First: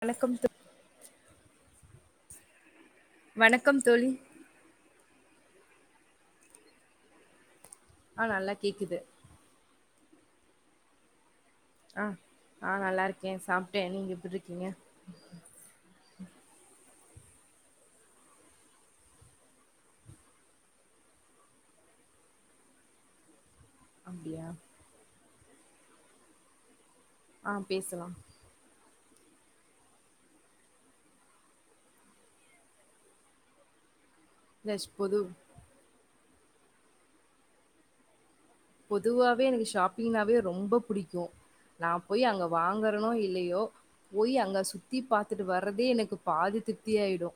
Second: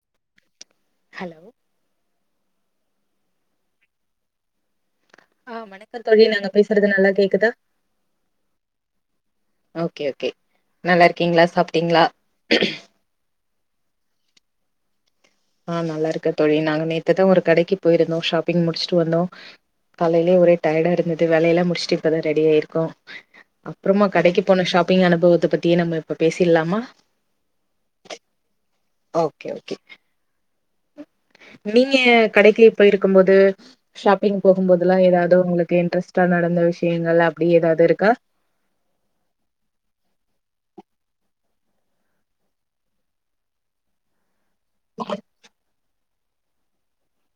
வணக்கம் தோ ஹலோ வணக்கம் தோழி ஆ வணக்கம் தோழி நாங்க பேசறது நல்லா கேக்குதா ஆ நல்லா கேக்குது ஓகே ஓகே நல்லா இருக்கீங்களா சாப்ட்டீங்களா ஆ ஆ நல்லா இருக்கே சாப் நீங்க எப்படி இருக்கீங்க அதா ஒரு கடைக்கு போயிருந்தோ ஷாப்பிங் முடிச்சுட்டு வந்தோ காலையிலயே ஒரே டயர்டா இருந்தது வேலையெல்லா முடிச்சுட்டு இப்பதா ரெடி ஆயிருக்கோ அப்புறமா கடைக்கு அப்டியா போன ஷாப்பிங் அனுபவோ இத பத்தி நம்ம இப்ப பேசிடலாமா ஆ பேசலா ஓகே ஓகே நீங்க கடைக்கு போயிருக்கும்போது ஷாப்பிங் இந்த போகும்போதுலா பொது ஏதாவது உளுக்கு இன்ட்ரஸ்ட் சா நடந்த விஷயங்கள் அப்படி ஏதாவது இருக்கா பொதுவாவே எனக்கு ஷாப்பிங்னாவே ரொம்ப புடிக்கு நா போய் அங்க வாங்கறேனோ இல்லையோ போய் அங்க சுத்தி பார்த்துட்டு வர்றதே எனக்கு பாதி திருப்தியாயிடு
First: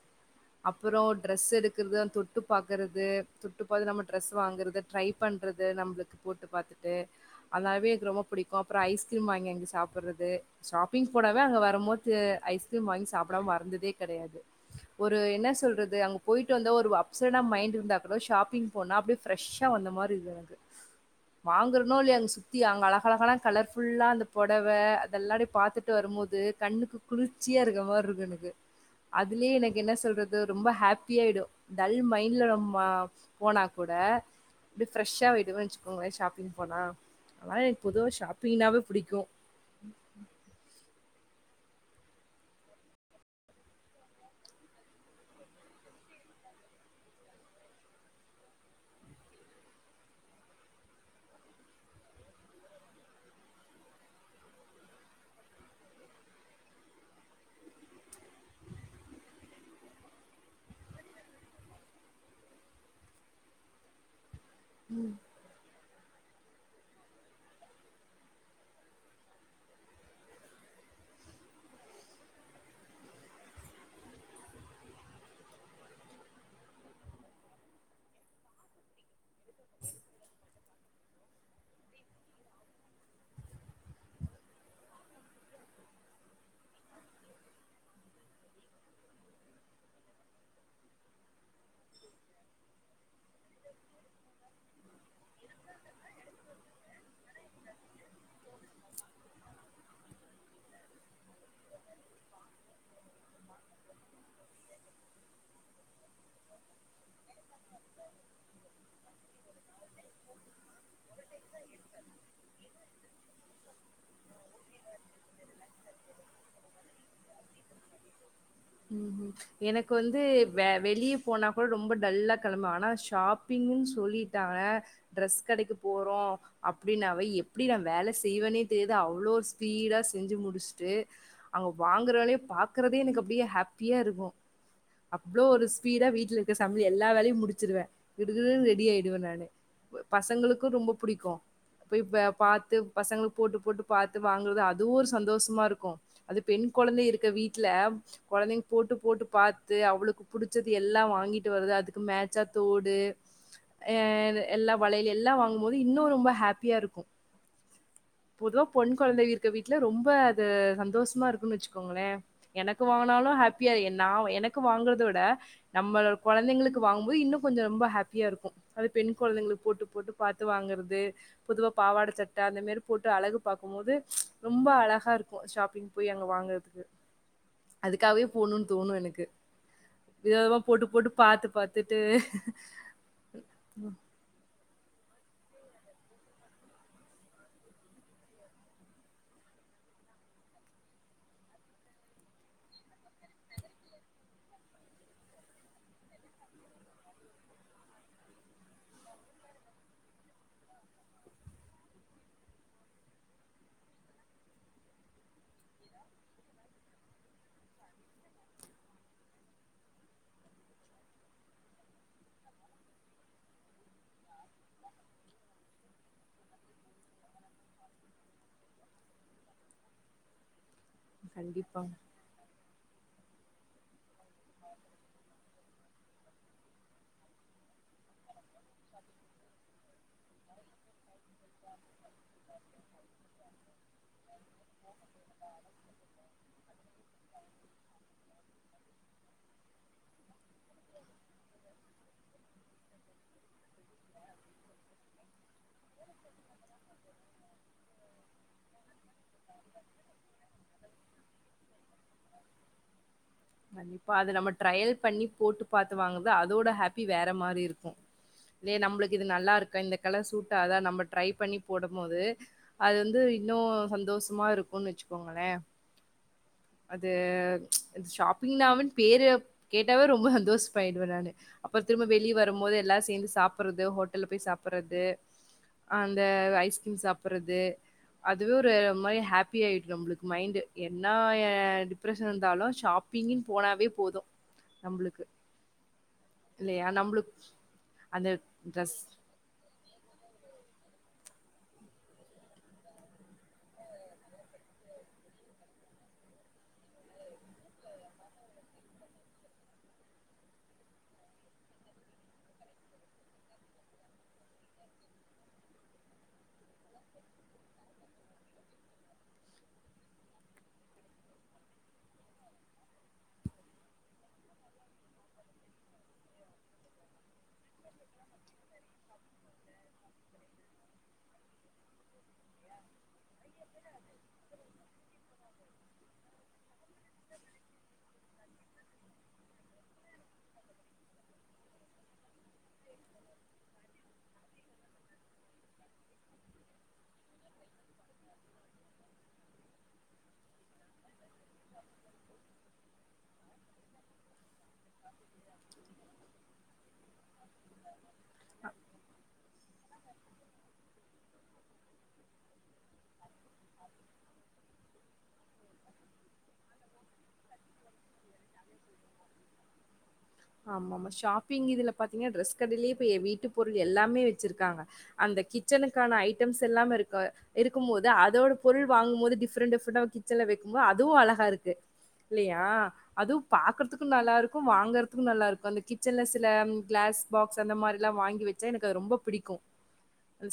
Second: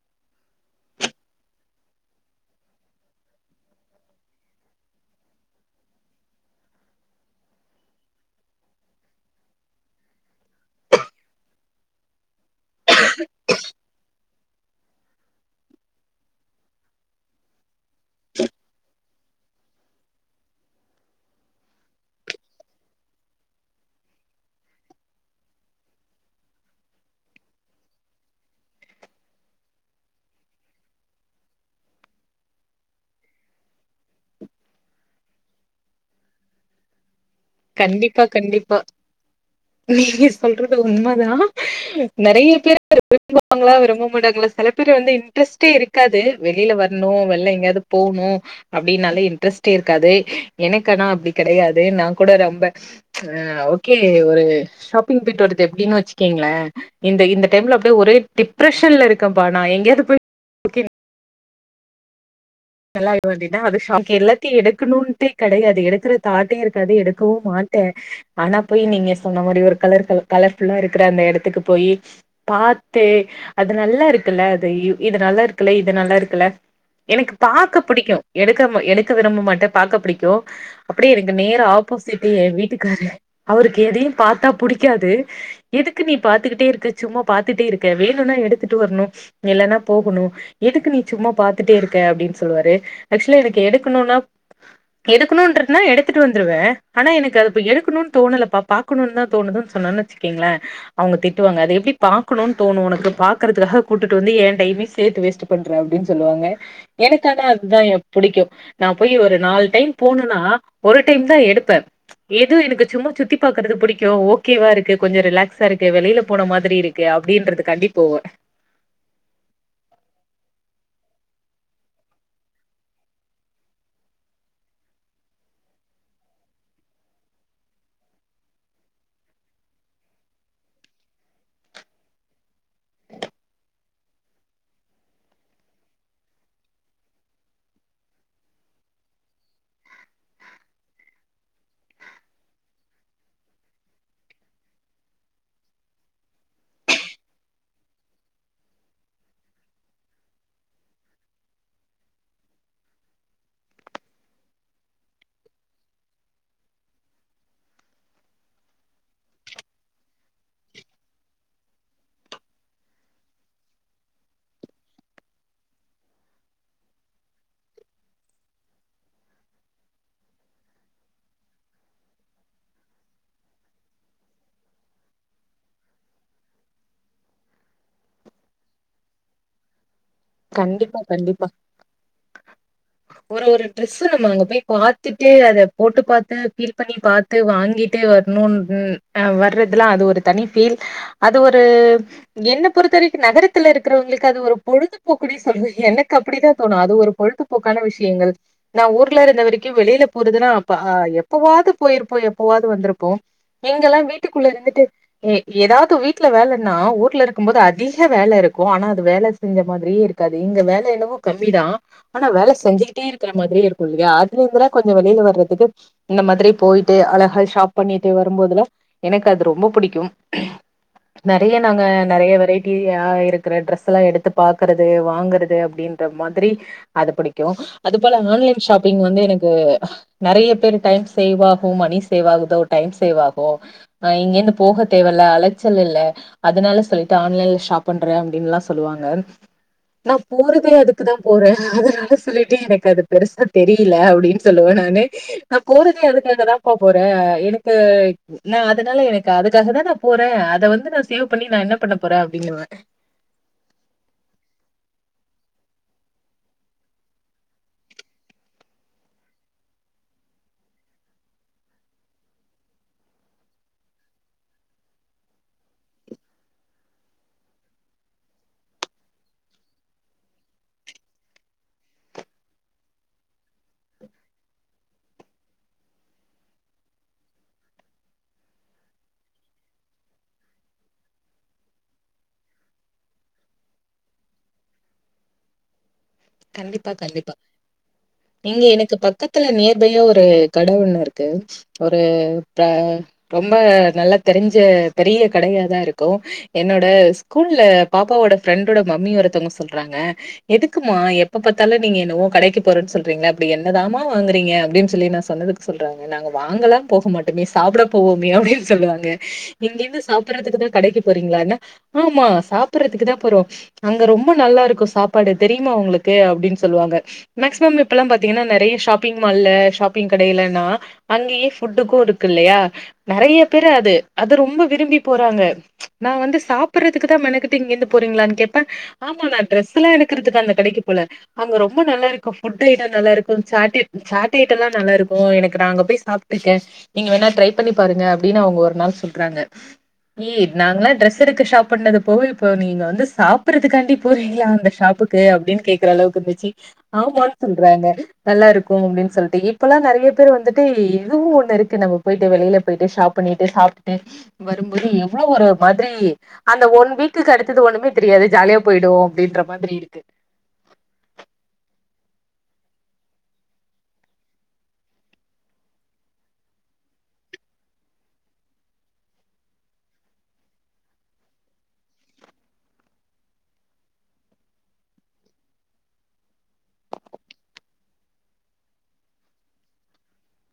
அப்புறோ ட்ரெஸ் எடுக்கறிறது தொட்டு பார்க்கறது தொட்டு பாத்து நம்ம ட்ரெஸ் வாங்குறது ட்ரை பண்றது நம்மளுக்கு போட்டு பார்த்துட்டு அதனாலே எனக்கு ரொம்ப பிடிக்கு அப்புறோ ஐஸ்கிரீம் வாங்கி எங்கே சாப்பிடுறது ஷாப்பிங் போனாவே அங்க வரும்போது ஐஸ் க்ரீம் வாங்கி சாப்பிடாம வந்ததே கிடையாது ஒரு என்ன சொல்றது அங்க போயிட்டு வந்தா ஒரு அப்சடா மைண்ட் இருந்தா கூடா ஷாப்பிங் போனா அப்படியே ஃப்ரெஷ்ஷா வந்த மாதிரி இது எனக்கு வாங்கறனோ இல்லையோ அங்க சுத்தி அங்க அழக அழகல்லா கலர்ஃபுல்லா அந்த புடவை அதெல்லாடிே பாாரத்துட்டு வரு போது கண்ணுக்கு குளிர்ச்சியா இருக்க மாதிரி இருக்கு எனக்கு அதுலயே எனக்கு என்ன சொல்றது ரொம்ப ஹாப்பியாகிடு டல் மைண்ட்ல நம்ம போனா கூட அப்டி ஃப்ரெஷ்ஷா [unintelligible] உங்க ஷாப்பிங் போனா அதனால எனக்கு பொதுவா கண்டிப்பா கண்டிப்பா ஷாப்பிங்னாவே புடிக்கு நீ சொல்றது உண்மதா நிறைய பேர் விரும்புவாங்களா விரும்ப மாட்டாங்களா சில பேர் வந்து இன்ட்ரெஸ்ட்டே இருக்காது வெளியில வரணு வெளில எங்கேயாவது போகணு அப்படின்னால இன்ட்ரெஸ்ட்டே இருக்காது எனக்குனா அப்படி கிடையாது நாங் கூட ரொம்ப அ ஓகே ஒரு ஷாப்பிங் பெய்ட் வரது எப்டினு வச்சுக்கீங்களே இந்த இந்த டைம்ல அப்படியே ஒரே டிப்ரெஷன்ல இருக்கே பா நா எங்கயாவது போய் செல வந்தீனா அது ஷாக்கே இல்ல தி எடுக்கணும்டே கெடையாது எடு தாட்டே இருக்காது எடுக்கவு மாட்டே ஆனா போய் நீங்க சொன்ன மாதிரி ஒரு கலர் கலர்ஃபுல்லா இருக்கிற அந்த இடத்துக்கு போய் பார்த்து அது நல்லா இருக்குல்ல அது இது நல்லா இருக்குல்ல இது நல்லா இருக்குல்ல எனக்கு பாக்க பிடிக்கு எடுக்க எடுக்க விரும்ப மாட்டே பார்க்க பிடிக்கும் அப்படியே எனக்கு நேர் ஆப்போசிட்டு் என் வீட்டுக்காரு அவருக்கு எதையும் பார்த்தா புடிக்காது எதுக்கு நீ பாரத்துக்கிட்டே இருக்க சும்மா பாரத்துட்டே இருக்க வேணும்னா எடுத்துட்டு வரணு இல்லைன்னா போகணு எதுக்கு நீ சும்மா பார்த்துட்டே இருக்க அப்டின்னு சொல்லுவாரு ஆக்சுவலா எனக்கு எடுக்கணும்னா எடுக் எடுக்கனனு இருக்னா எடுத்துட்டு வந்துருவே ஆனா எனக்கு அத எடுக்கணும்னு தோணலப்பா பாக்கனும் தா தோணுதுன்னு சொன்னன்வச் ங்களா அவங்க திட்டுவாங்க அது எப்படி பார்க்கணும்னு தோணு உனக்கு பாக்குறதுக்காக கூட்டிட்டு வந்து எ டைம்மயு சேர்த்து வேஸ்ட் பண்ற அப்படின்னு சொல்லுவாங்க எனக்கனா அதுதா புடிக்கும் நான் போய் ஒரு நாலு டைம் போனும்னா ஒரு டைம் தா எடுப்பே ஏது எனக்கு சும்மா சுத்தி பாரக்குறது பிடிக்கு ஓகேவா இருக்கு கொஞ்சோ ரிலாக்ஸா இருக்கு வெளியில போன மாதிரி இருக்கு அப்படின்றதுகான்டி போவே எனக்கு வந்து வ வெளிய போனா கூட ரொம்ப டல்லா கிளம்ப ஆனா ஷாப்பிங்ன்னு சொல்லிட்டாங்க ட்ரெஸ் கடைக்கு போறோ அப்படின்னாவே எப்படி தா வேலை செய்வேனே தெரியுது அவ்வளோ ஸ்பீடா செஞ்சு முடிச்சுட்டு அங்க வாங்கறவாலே பாக்குறதே எனக்கு அப்படியே ஹாப்பியா இருக்கு அவ்வளோ ஒரு ஸ்பீடா வீட்டுல இருக்க சமையல் எல்லா வேலையு முடிச்சிருவே கிடுகிடுன்னு ரெடி ஆயிடுவே நானு பசங்களுக்கு ரொம்ப பிடிக்கும் போய் ப பார்த்து பசங்களுக்கு போட்டு போட்டு பார்த்து வாங்கறது அதுவு ஒரு சந்தோஷமா இருக்கு அது பெண் கொழந்தை இருக்குர வீட்டுல கொழந்தைங்க போட்டு போட்டு பார்த்து அவளுக்கு புடிச்சது எல்லா வாங்கிட்டு வருது அதுக்கு மேட்சா தோடு எ எல்லா வளையல் எல்லா வாங்கு போது இன்னு ரொம்ப ஹாப்பியா இருக்கு பொதுவா பொண் குழந்தை இருக்க வீட்டுல ரொம்ப அது சந்தோஷமா இருக்குன்னு வச்சுக்கோங்களே எனக்கு போனாலு ஹாப்பியா இன்ன ந எனக்கு வாங்குறதவிட நம்ம கொழந்தைங்களுக்கு வாங்கும்போது இன்னு கொஞ்ச ரொம்ப ஹாப்பியா இருக்கும் அ பெண் கொழந்தைங்களுக்கு போட்டு போட்டு பாத்து வாங்குறது பொதுவா பாவாட சட்டை அந்த மாரி போட்டு அழகு பாகு போது ரொம்ப அழகா இருக்கு ஷாப்பிங் போய் அங்க வாங்கறதுக்கு அதுக்காகவே போணுன் தோணு எனக்கு விதவிதமா போட்டு கண்டிப்பா போட்டு கண்டிப்பா பாத்து பாத்துட்டு ஒரு ஒரு ட்ரெஸ்ஸு நம்ம அங்க போய் பாத்துட் டு அத போட்டு பாத்து பீல் பண்ணி பாத்து வாங்கிட்டு வரணும் ஆ வர்றதுல்லா அது ஒரு தனி பீல் அது ஒரு என்ன பொறுத்தவரைக்கு நகரத்துல இருக்கிறவங்களுக்கு அது ஒரு பொழுது இப்ப குடே சொல்ற எனக்கு அப்டிதா தோணு அது ஒரு பொழுதுபோக்கான விஷயங்கள் நா ஊர்ல இருந்த வரைக்கு வெளில போறதுன்னா அப்ப எப்பவாது போயிருப்போ எப்பவாது வந்திருப்போ இங்கல்லா வீட்டுக்குள்ள இருந்துட்டு ஏதாவுது வீட்டுல வேலைன்னா ஊர்ல இருக்கு போது அதிக வேலை இருக்கு ஆனா அது வேலை செஞ்ச மாதுரியே இருக்காது இங்க வேலை என்னமோ கம்மிதா ஆனா வேலை செஞ்சுட்டே இருக்கிற மாதிரியே இருக்கு இல்லயா அதுல இருந்துலா கொஞ்ச வெளில வர்றதுக்கு இந்த மாதிரி போயிட்டு அழகா ஷாப் பண்ணிட்டு வரும்போதுல எனக்கு அது ரொம்ப புடிக்கும் நெறைய நாங்க கண்டிப்பா நெறைய வெரைட்டி ஆ இருக்ர டிரெஸ் எல்லா எடுத் பாக்குறது வாங்கறது அப்டின்ற மாதிரி அது புடிக்கும் அதுபோல ஆன்லைன் ஷாப்பிங் வந்து எனக்கு நெறைய பேர் டைம் சேவ் ஆகும் மணி சேவ் ஆகுதோ டைம் சேவ் ஆகும் ஹ இங்கேந்து போக தேவல அலைச்சல் இல்ல அதுனால சொல்லிட்டு ஆன்லைன்ல ஷாப் பண்றே அப்டின்லா சொல்லுவாங்க நா போறதே அதுக்குதா போறே அதுனால சொல்லிட்டு எனக்கு அது பெருசா தெரியல அப்டின்னு சொல்லுவே நானு நா போறது அதுக்கா தாப்பா போறே எனக்கு நா அதுனால எனக்கு அதுக்காக தா நா போறே அத வந்து நா சேவ் பண்ணி நா என்ன பண்ண போறேன் அப்டின்வே பா அது நம்ம ட்ரயல் பண்ணி போட்டு பாத்து வாங்கறத அதோட ஹாப்பி வேற மாரி இருக்கு இதே நம்மளுக்கு இது நல்லாருக்கா இந்த கலர் சூட் ஆவுதா நம்ம ட்ரை பண்ணி போடும் போது அது வந்து இன்னு சந்தோஷமா இருக்குன்னு வச்சுக்கோங்களே அது ஷாப்பிங்னானு பேரு கேட்டாவே ரொம்ப சந்தோஷ மாயிடுவே நானு அப்ற திரும்ப வெளிய வரும் போது எல்லா சேந்து சாப்புடுறது ஹோட்டல்ல போய் சாப்புறது அந்த ஐஸ்கிரீம் சாப்றது அதுவே ஒரு மாரி ஹாப்பி ஆயிடும் நம்மளுக்கு மைண்டண்டு என்ன டிப்ரெஷன் இருந்தாலு ஷாப்பிங்னு போனாவே போது நம்மளுக்கு இல்லையா? கண்டிப்பா கண்டிப்பா நம்மளுக்கு அந்த இங்க எனக்கு ட்ரெஸ் பக்கத்துல நேர் பைல ஒரு கட ஒன்னு இருக்கு ஒரு ப ரொம்ப நல்லா தெரிஞ்ச பெரிய கடையா தா இருக்கு என்னோட ஸ்கூல்ல பாப்பாவோட ஃப்ரெண்டோட மம்மி ஒருத்தங்க சொல்றாங்க எதுக்குமா எப்ப பத்தாலு நீங்க என்னவோ கடைக்கு போறன்னு சொல்றீங்க அப்டி என்னதாமா வாங்குறீங்க அப்டின்னு சொல்லி நா சொன்னதுக்கு சொல்றாங்க நாங்க வாங்கலா போக மாட்டோமே மிஸ் சாப்புட போவோமே அப்டின்னு சொல்லுவாங்க இங்க இருந்து சாப்பறதுக்குதா கடைக்கு போறீங்களானா ஆமா சாப்பறதுக்கு தா போறோம் அங்க ரொம்ப நல்லா இருக்கும் சாப்பாடு தெரியுமா உங்களுக்கு கு அப்டினு சொல்லு வாங்க மேக்ஸிமம் இப்பல பாத்தீங்கனா நெறயா ஷாப்பிங் மால்ல ஷாப்பிங்கடயிலானா அங்கியே ஃபுட்டுக்கு இருக்கு இல்லயா நெறைய பேரு அது அது ரொம்ப விரும்பி போறாங்க நா வந்து சாப்பறதுக்கு தா மெணக்கெட்டு இங்கந்து போறீங்ளான் கேப்பே ஆமா நா ட்ரெஸ்ல்லா எடுக்குறதுக்கு அந்த கடைக்கு போல அவங்க ரொம்ப நல்ல இரு ஃபுட்டு ஐட்டம் நல்லாருக்கும் சாட் சாட் ஐட்டம் எல்லா நல்லாருக்கு எனக்கு நாங்க போயி சாப்டுருக்கேன் நீங்க வேணா ட்ரை பண்ணி பாருங்க அப்டின்னு அவங்க ஒரு நாள் சொல்றாங்க நாங்களாம் டிரெஸ் எடுக்க ஷாப் பண்ணது போக இப்போ நீங்க வந்து சாப்றதுக்காண்டி போறீங்களா அந்த ஷாப்புக்கு அப்டின்னு கேக் ற அளவுக்கு இருந்துச்சு ஆமான் சொல்றாங்க நல்லாருக்கு அப்டின்னு சொல்லிட்டு இப்பல்லாம் நெறைய நெறய பேர் வந்துட்டு இதுவும் ஒண்ணு இருக்கு நம்ம போயிட்டு வெளில போயிட்டு ஷாப் பண்ணிட்டு சாப்டுட்டு வரும் போது எவ்ளோ ஒரு மாதிரி அந்த ஒன் வீக்குக்கு அடுத்தது ஒண்ணுமே தெரியாது ஜாலியா போயிடும் அப்டின்ற மாதிரி இருக்கு ஆமா ஆமா ஷாப்பிங் இதுல பாத்தீங்கன்னா ட்ரெஸ் கடேலயே போயி வீட்டு பொருள் எல்லாமே வச்சுருக்காங்க அந்த கிச்சனுக்கான ஐட்டம்ஸ் எல்லாமே இருக்க இருக்கும் போது அதோட பொருள் வாங்கும் போது டிஃப்ரெண்ட் டிஃர கிச்சன்ல வைக்கும்போது அதுவு அழகா இருக்கு இல்லயா அதுவு பாக்கறதுக்கு நல்லாருக்கு வாங்கறதுக்கும் நல்லாருக்கு அந்த கிச்சன்ல சில கிளாஸ் பாக்ஸ் அந்த மாதிர எல்லா வாங்கி வச்சா எனக்கு அது ரொம்ப புடிக்கு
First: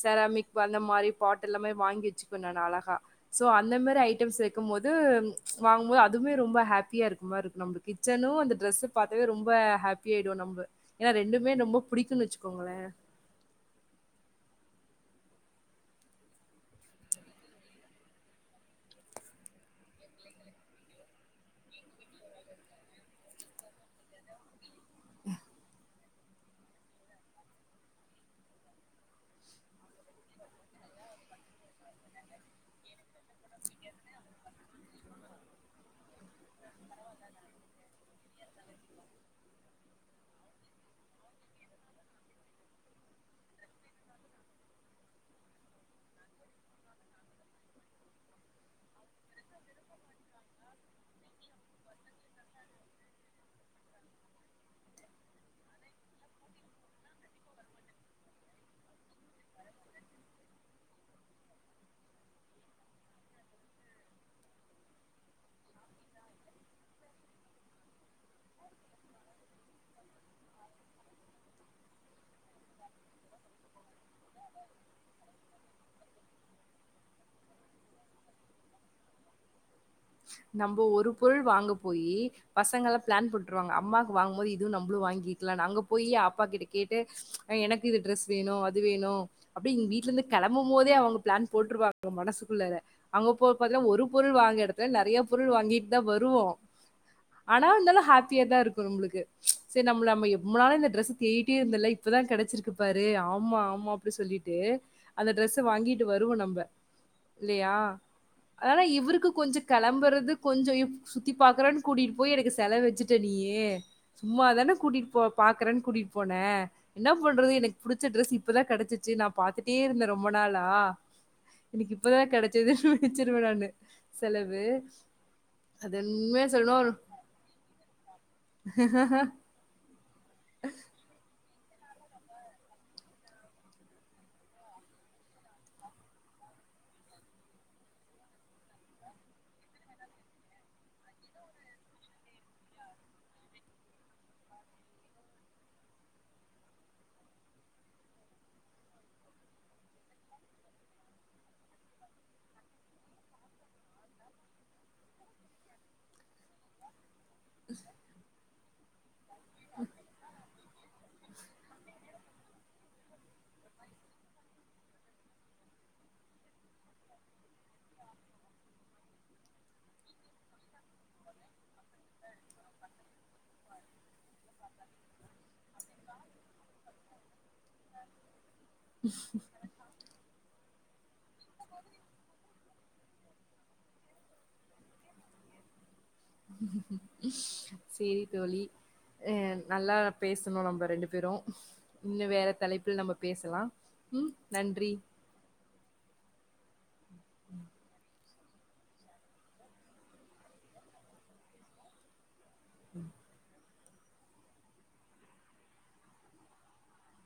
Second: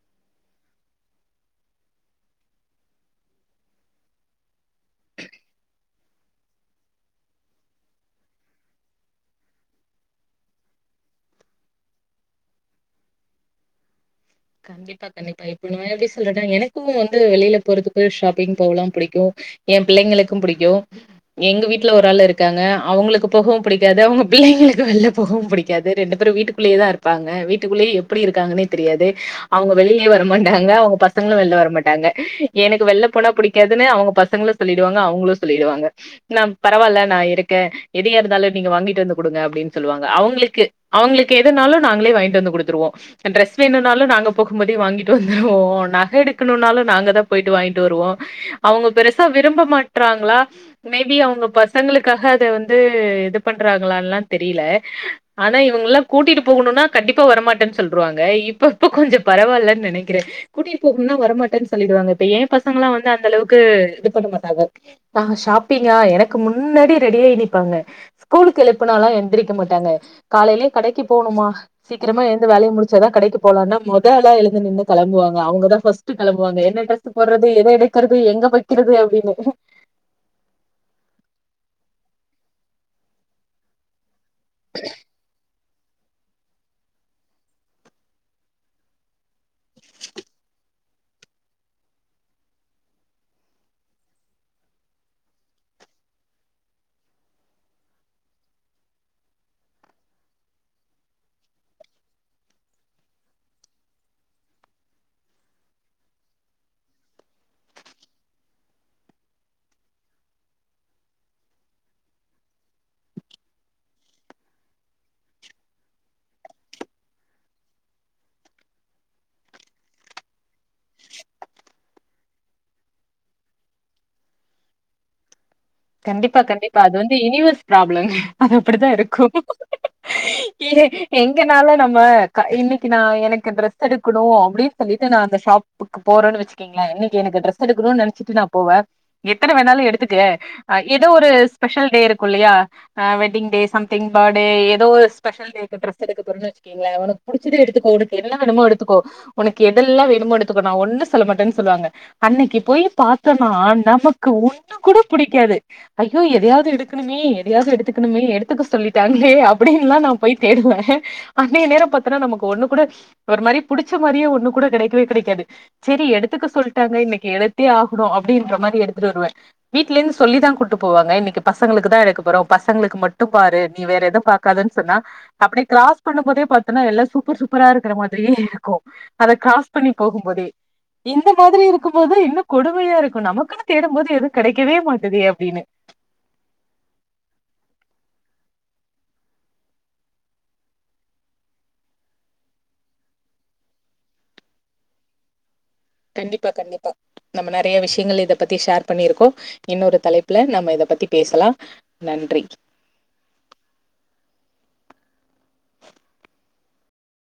செராமிக் அந்த மாதிரி பாட்டல் எல்லா மாரி வாங்கி வச்சுக்க நா அழகா சோ அந்த மாரி ஐட்டம்ஸ் வக்கும் போது வாங்குபோது அதுமே ரொம்ப ஹாப்பியா இருக்கு மார் இருக்கு நம்ம கிச்சனும் அந்த டிரெஸ்ஸு பாத்தவே ரொம்ப ஹாப்பியாடுவோம் நம்ம ஏன்னா ரெண்டுமே ரொம்ப புடிக்குன் வச்சுக்கோங்களே கண்டிப்பா கண்டிப்பா இப்ப நா எப்டி சொல்றேனா எனக்கு வந்து வெளில போறதுக்கு ஷாப்பிங் போவலா புடிக்குமா ஏ பிள்ளைங்களுக்கு புடிக்கும் எங்க வீட்ல ஒரு ஆள் இருக்காங்க அவங்களுக்கு போகவும் புடிக்காது அவங்க பிள்ளைங்க வெளில போகவும் புடிக்காது ரெண்டு பேரும் வீட்டுக்குள்ளே தா இருப்பாங்க வீட்டுக்குள்ளே எப்டி இருக்காங்கன்னே தெரியாது அவங்க வெளியிலே வர மாடாங்க அவங்க பசங்களு வெளில வர மாட்டாங்க எனக்கு வெளில போனா பிடிக்காதுன்னு அவங்க பசங்களு சொல்லிடுவாங்க அவங்களு சொல்லிடுவாங்க நான் பரவாயில்ல நா இருக்கே எது கெடந்தாலு நீங்க வாங்கிட்டு வந்து குடுங்க அப்டின்னு சொல்லுவாங்க அவங்களுக் அவங்களுக்கு எதுனாலும் நாங்களே வாங்கிட்டு வந்து குடுத்துருவோ டிரஸ் வேணுன்ன நாலு நாங்க போகும்போதே வாங்கிட்டு வந்துருவோ நக எடுக்கணு நாலு நாங்க தான் போயிட்டு வாங்கிட்டு வருவோ அவங்க பெருச சா விரும்ப மாட்டறாங்களா மேபி அவங்க பசங்களுக்காக அத வந்து இது பண்றாங்களால்லாம் தெரியல ஆனா இவங்க எல்லா கூட்டிட்டு போகணும்னா கண்டிப்பா வரமாட்டேன் சொல்ருவாங்க இப்ப இப்ப கொஞ்ச பரவால்லன் நெனைக்கிறே கூட்டி போகுன்னா வரமாட்டேன்னு சொல்லிடுவாங்க இப்ப ஏ பசங்கல்லா வந்து அந்த அளவுக்கு இது பண்ண மாட்டாங்க நாங்க ஆ ஷாப்பிங்கா எனக்கு முன்னாடி ரெடியாய் நிப்பாங்க ஸ்கூல் எழுப்புனாலா எந்திரிக்க மாட்டாங்க காலேலயே கடைக்கு போணுமா சீக்கிரமா எந்து வேலைய முடிச்சாதா கடைக்கு மெத ஆளா எழுந்து நின்னு கெளம்புவாங்க அவங்காத பஸ்டு கெளம்புவா என்ன ட்ரஸ் போட்ற அது எத எடுக்கிறது எங்க வைக்கிறது அப்டின்னு நம்ம ஒரு பொருள் வாங்க போய் பசங்க பிளான் போட்டுருவாங்க அம்மா வாங்கு போதுவு இது நம்மளு வாங்கிக்கலா நாங்க போய் அப்பா கிட்ட கேட்டு எனக்கு இது ட்ரெஸ் வேணு அது வேணு அப்டி இங்க வீட்டுல இருந்து கிளம்பு போதே அவங் பிளான் போட்டுருவாங்க மனசுக்குள்ள அங்க போகு போது ஒரு பொருள் வாங்க எடத்த நறைய பொரு வாங்கிட்டு தா வருவோ ஆனா இருந்தாலு ஹாப்பியா தா இருக்கு நம்மளுக்கு சரி நம்ம நம்ம எவ்ளாலா இந்த டெஸ் தேடிட்டே இருந்தல இப்பதா கெடைச்சிருக்கு பாாரு ஆமா ஆமா அப்படி சொல்லிட்டு அந்த ட்ரெஸ் வாங்கிட்டு வருவோ நம்ம இல்லையா அதனால இவருக்கு கொஞ்ச கெளம்புறது கொஞ்சம் சுத்தி பாக்குறன்னு கூட்டிகிட்டு போய் எனக்கு செல வச்சுட்டே நீயு சும்மாாதானே கூட்டிட்டு போ பாக்குறனுகூட்டிட்டு போனே என்ன பண்றது எனக்கு புடிச்ச ட்ரெஸ் இப்பதா கெடைச்சிச்சு நா பாாரத்துட்டே இருந்தே ரொம்ப நாளா எனக்கு இப்பதா கிடைச்சது வச்சிருவே நானு செல து கண்டிப்பா கண்டிப்பா அது வந்து யூனிவர்ஸ் ப்ராப்ளம் அது அப்படித்தா இருக்கு ஏங்க எங்கனால நம்ம இன்னைக்கு நா எனக்கு ட்ரெஸ் எடுக்கணு அப்படின்னு சொல்லிட்டு நா அந்த ஷாப்புக்கு போறேன்னு வச்சுக்கீங்களே இன்னைக்கு எனக்கு ட்ரெஸ் எடுக்கணும்னு நினைச்சிட்டு நா போவே எத்தன வேணாலு எடுத்துக்க அ ஏதோ ஒரு ஸ்பெஷல் டே இருக்கு இல்லையா wedding day some thing birthday ஏதோ ஒரு ஸ்பெஷல் டேக்கு ட்ரெஸ் எடுக்கன்னு வச்சுக்கீங்களே உனக்கு புடிச்சத எடுத்துக்கோ உனக்கு என்ன வேணுமோ எடுத்துக்கோ உனக்கு எதெல்லா வேணுமோ எடுத்துக்கோ நா ஒண்ணு சொல்ல மாட்டேன்னு சொல்லுவாங்க அன்னைக்கு போய் பாார்த்தோனா நமக்கு ஒண்ணு கூட பிடிக்காது ஐயோ எதையாவது எடுக்கணுமே எதயாது எடுத்துக்கணுமே எடுத்துக்க சொல்லிட் ஏ அப்படின்ல்லா நா போயிட்டு தேடுவ அன்னைய நேரோ பாத்தன்னா நமக்கு ஒண்ணு கூட ஒரு மாதிரி புடிச்ச மாதிரியே ஒண்ணு கூட கிடைக்கவே கிடைக்காது சரி எடுத்துக்க சொல்லிட்டாங்க இன்னைக்கு எடுத்தே ஆகணு அப்படின்ற மாதிரி எடுத்துட்டு வருவே வீட்ல இருந்து சொல்லிதா கூட்டு போவாங்கன்னைக்கு பஸ் பசங்களுக்கு தா எடுக்க போறோ பசங்களுக்கு மட்டும் பாரு நீ வேற எதவு பாக்கதுன்னு சொன்னா அப்படியே கிராஸ் பண்ணு போதே பாரத்தோன்னா எல்லாம் சூப்பர் சூப்பரா இருக்கிற மாதிரியே இருக்கு அத கிராஸ் பண்ணி போகும் போதே இந்த மாதிரி இருக்கு போது இன்னும் கொடுமையா இருக்கும் நமக்குன்னு தேடும் போது எது கிடைக்கவே மாட்டது தினு சரி தோழி அ நல்லா பேசுணோ நம்ம ரெண்டு பேரு இன்னு வேற தலைப்பபில் நம்ம பேசலா ம் நன்றி கண்டிப்பா கண்டிப்பா நம்ம நிறைய விஷயங்கள் இத பத் பத்தி ஷேர் பண்ணியிருக்கோ இன்னொரு தலைப்புல நம்ம இத பத்தி பேசலா நன்றி ம்